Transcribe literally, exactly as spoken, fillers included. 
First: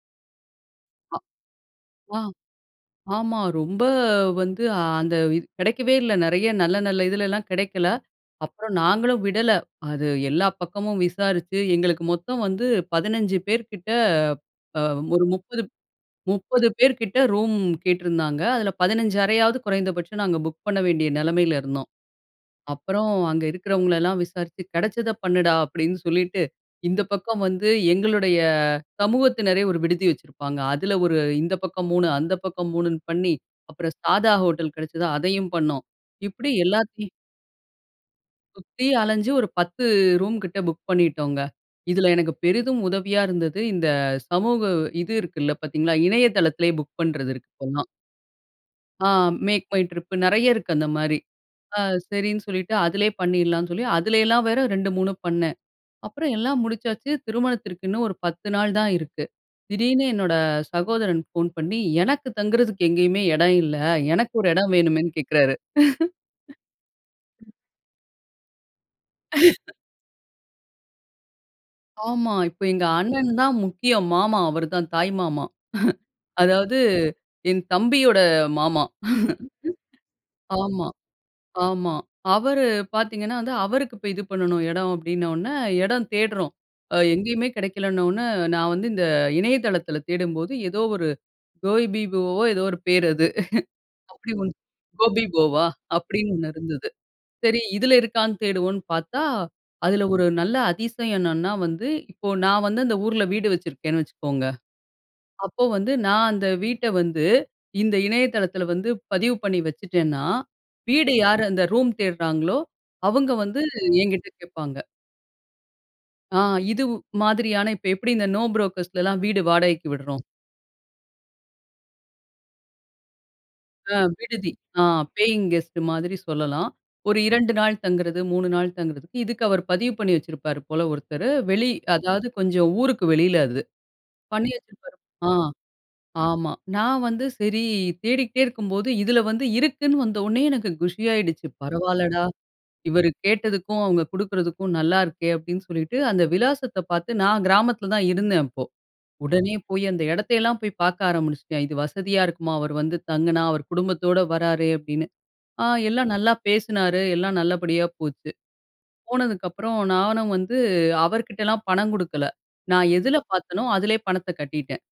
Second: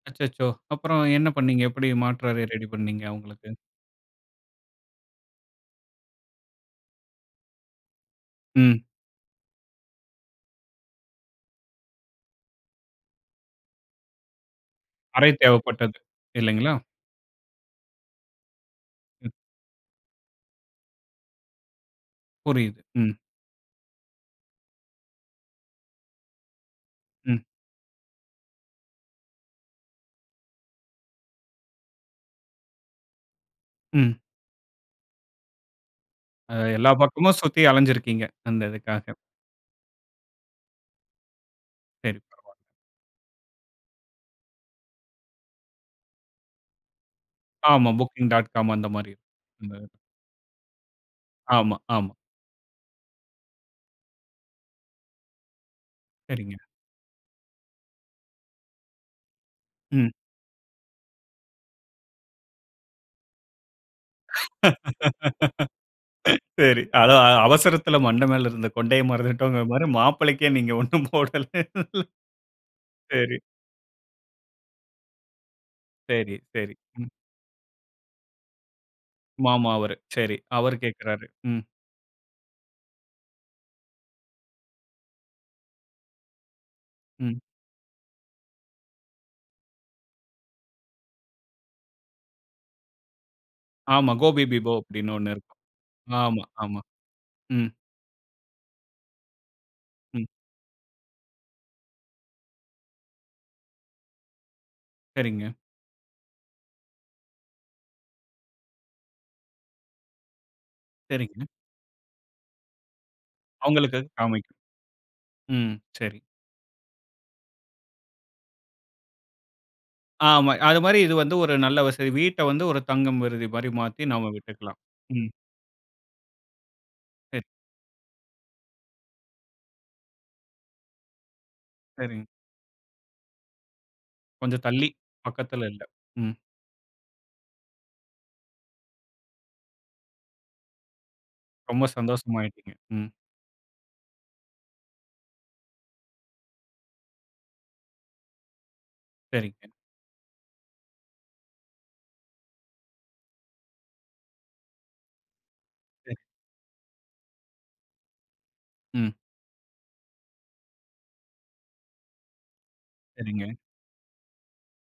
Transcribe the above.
அச்சச்சோ! அப்புறம் அ என்ன பண்ணீங்க? எப்படி ஆ மாற்று அறை ரெடி பண்ணீங்க, ஆமா. அவங்களுக்கு? ரொம்ப வந்து அந்த இ கிடைக்கவே இல்ல, நெறைய நல்ல நல்ல இதுலல்லாம் கிடைக்கல. அப்புறம் ம். நாங்களும் விடல. அது எல்லா பக்கமும் விசாரிச்சு, எங்களுக்கு மொத்தம் வந்து பதினஞ்சு பேர் கிட்ட, அ ஒரு அறை முப்பது தேவைப்பட்டது. முப்பது இல்லைங்களா? பேர் கிட்ட ரூம் கேட்டிருந்தாங்க, அதுல பதினஞ்சு ம். அறையாவது குறைந்தபட்சம் நாங்க புக் பண்ண வேண்டிய நிலைமையில இருந்தோம். புரியுது. அப்புறம், ம். அங்க இருக்கிறவங்களயெல்லாம் விசாரிச்சு, "கிடைச்சத பண்ணுடா." அப்படின்னு சொல்லிட்டு, இந்த பக்கம் ம். வந்து எங்களுடைய சமூகத்தினரே ஒரு விடுதி வைச்சிருப்பாங்க. அதுல ஒரு இந்த பக்கம் மூணு, அந்த பக்கம் மூணுன்னு பண்ணி, அப்புறம் ம். சாதா ஹோட்டல் கிடைச்சது அதையும் பண்ணோம். இப்படி அ எல்லா எல்லாத்தி பக்கமும் சுத்தி அலைஞ்சிருக்கிங்க, அந்த சுத்தி இதுக்காக. அலஞ்சு, ஒரு பத்து ரூம் கிட்ட புக் பண்ணிட்டோங்க. இதில சரி, எனக்கு பரவால்ல. பெரிதும் உதவியா இருந்தது, இந்த சமூக இது இருக்குல்ல, பாத்தீங்களா? இணையதளத்திலேயே புக் பண்றது இருக்கு இப்பெல்லாம். ஆமா, Booking.com அந்த ஆ மாதிரி. அந்த MakeMyTrip நெறைய இருக்கு, அந்த மாதிரி. ஆமா, அ ஆமா. சரின்னு சொல்லிட்டு அதிலயே பண்ணிறலாம்ன்னு சொல்லி, அதுல எல்லாம் வேற ரெண்டு, மூணு பண்ணேன். அப்புறம் சரிங்க. எல்லாம் முடிச்சாச்சு, திருமணத்திற்கு இன்னும் ஒரு பத்து நாள் தான் இருக்கு. திடீர்னு ம். என்னோட சகோதரன் ஃபோன் பண்ணி, எனக்கு தங்கறதுக்கு எங்கேயுமே இடம் இல்ல, எனக்கு ஒரு இடம் வேணுமேன்னு கேக்குறாரு. சரி. அதா அ அவசரத்துல மண்டை மேல இருந்த கொண்டைய மறந்துட்டோம்ங்கற மாதிரி, மாப்பிள்ளைக்கே நீங்க ஒண்ணும் போடல. ஆமா. இப்போ எங்க அண்ணன் சரி. தான் முக்கியம். மாமா. அவர் தான் தாய் மாமா. சரி, சரி. அதாவது ம். என் தம்பியோட மாமா. மாமா அவரு. சரி. அவரு ஆமா, கேக்கறாரு. ம். ஆமா. அவரு பாத்தீங்கன்னா வந்து அவருக்கு இப்போ இது பண்ணணும் இடம் அப்படினோன்னே, இடம் தேடுறோம். அ ம். எங்கேயுமே கிடைக்கலனோன்னே, நான் வந்து இந்த இணையதளத்தில தேடும்போது, ஏதோ ஒரு Goibiboவோ ஏதோ ஒரு பேர் அது. ஆமா, அப்படி ஒண்ணு கோபிபிபோ அப்படீன்னு ஒண்ணு இருக்கும். கோபிபோவா? அப்பிடின்னு ஆமா, ஒண்ணு ஆமா. இருந்தது. சரி, ம். இதில இருக்கான்னு தேடுவோம்ன்னு பாத்தா, அதில ம். ஒரு நல்ல அதிசயம் என்னன்னா வந்து, இப்போ நான் வந்து அந்த ஊரில வீடு வச்சிருக்கேன்னு வச்சுக்கோங்க. சரிங்க. அப்போ வந்து, நான் அந்த வீட்ட வந்து இந்த இணையதளத்தில வந்து பதிவு பண்ணி வச்சுட்டேன்னா வீடு சரிங்க. யாரு அந்த ரூம் தேடுறாங்களோ, அவங்க வந்து அவங்களுக்கு என்கிட்ட காமிக்கும் கேட்பாங்க. ம், சரி. ஆ இதுவு மாதிரியான, இப்ப எப்படி இந்த நோ புரோக்கர்ஸ்லல்லாம் வீடு வாடகைக்கு விடுறோம் ஆமா. அது மாதிரி இது வந்து ஒரு நல்ல வசதி. வீட்ட வந்து ஒரு தங்கும் விருதி மாதிரி ஆ மாத்தி, நாம விடுதி. விட்டுக்கலாம். ஆ ம். பேயிங் கெஸ்ட் மாதிரி சொல்லல்லாம். ஒரு சரி. இரண்டு நாள் தங்கறது, மூணு நாள் தங்கறதுக்கு இதுக்கு அவர் பதிவு பண்ணி வச்சிருப்பார் போல ஒருத்தர். வெளி சரிங்க. அதாவது கொஞ்சம் ஊருக்கு வெளியில அது. பண்ணி கொஞ்சம் தள்ளி, வச்சிருப்பாரு ஆ. பக்கத்துல இல்ல. ம். ஆமா. நான் வந்து, சரி தேடிக்கிட்டே இருக்கும்போது இதில வந்து இருக்குன்னு வந்தவுன்னே எனக்கு குஷியாடுச்சு, ரொம்ப "பரவாயில்லடா, சந்தோசமாயிட்டீங்க. இவர் ம். கேட்டதுக்கும் அவங்க கொடுக்குறதுக்கும் நல்லா இருக்கே!" அப்பிடின்னு சொல்லிட்டு, அந்த விலாசத்த பாத்து நான் கிராமத்தில தான் இருந்தேன், அப்போ. உடனே சரிங்க. போய் அந்த இடத்தையெல்லாம் போய் பாக்க ஆரம்பினுச்சுட்டேன். "இது வசதியா இருக்குமா, அவரு வந்து தங்குனா? அவரு குடும்பத்தோட வராரு." அப்பிடின்னு. ஆ எல்லாம் சரி. நல்லா பேசினாரு, எல்லாம் நல்லபடியா போச்சு. ம். போனதுக்கப்புறம் நானும் வந்து, அவர் கிட்டலாம் பணம் கொடுக்கல. நான் எதில சரிங்க. பாத்தனோ அதுலயே பணத்த கட்டிட்டேன்.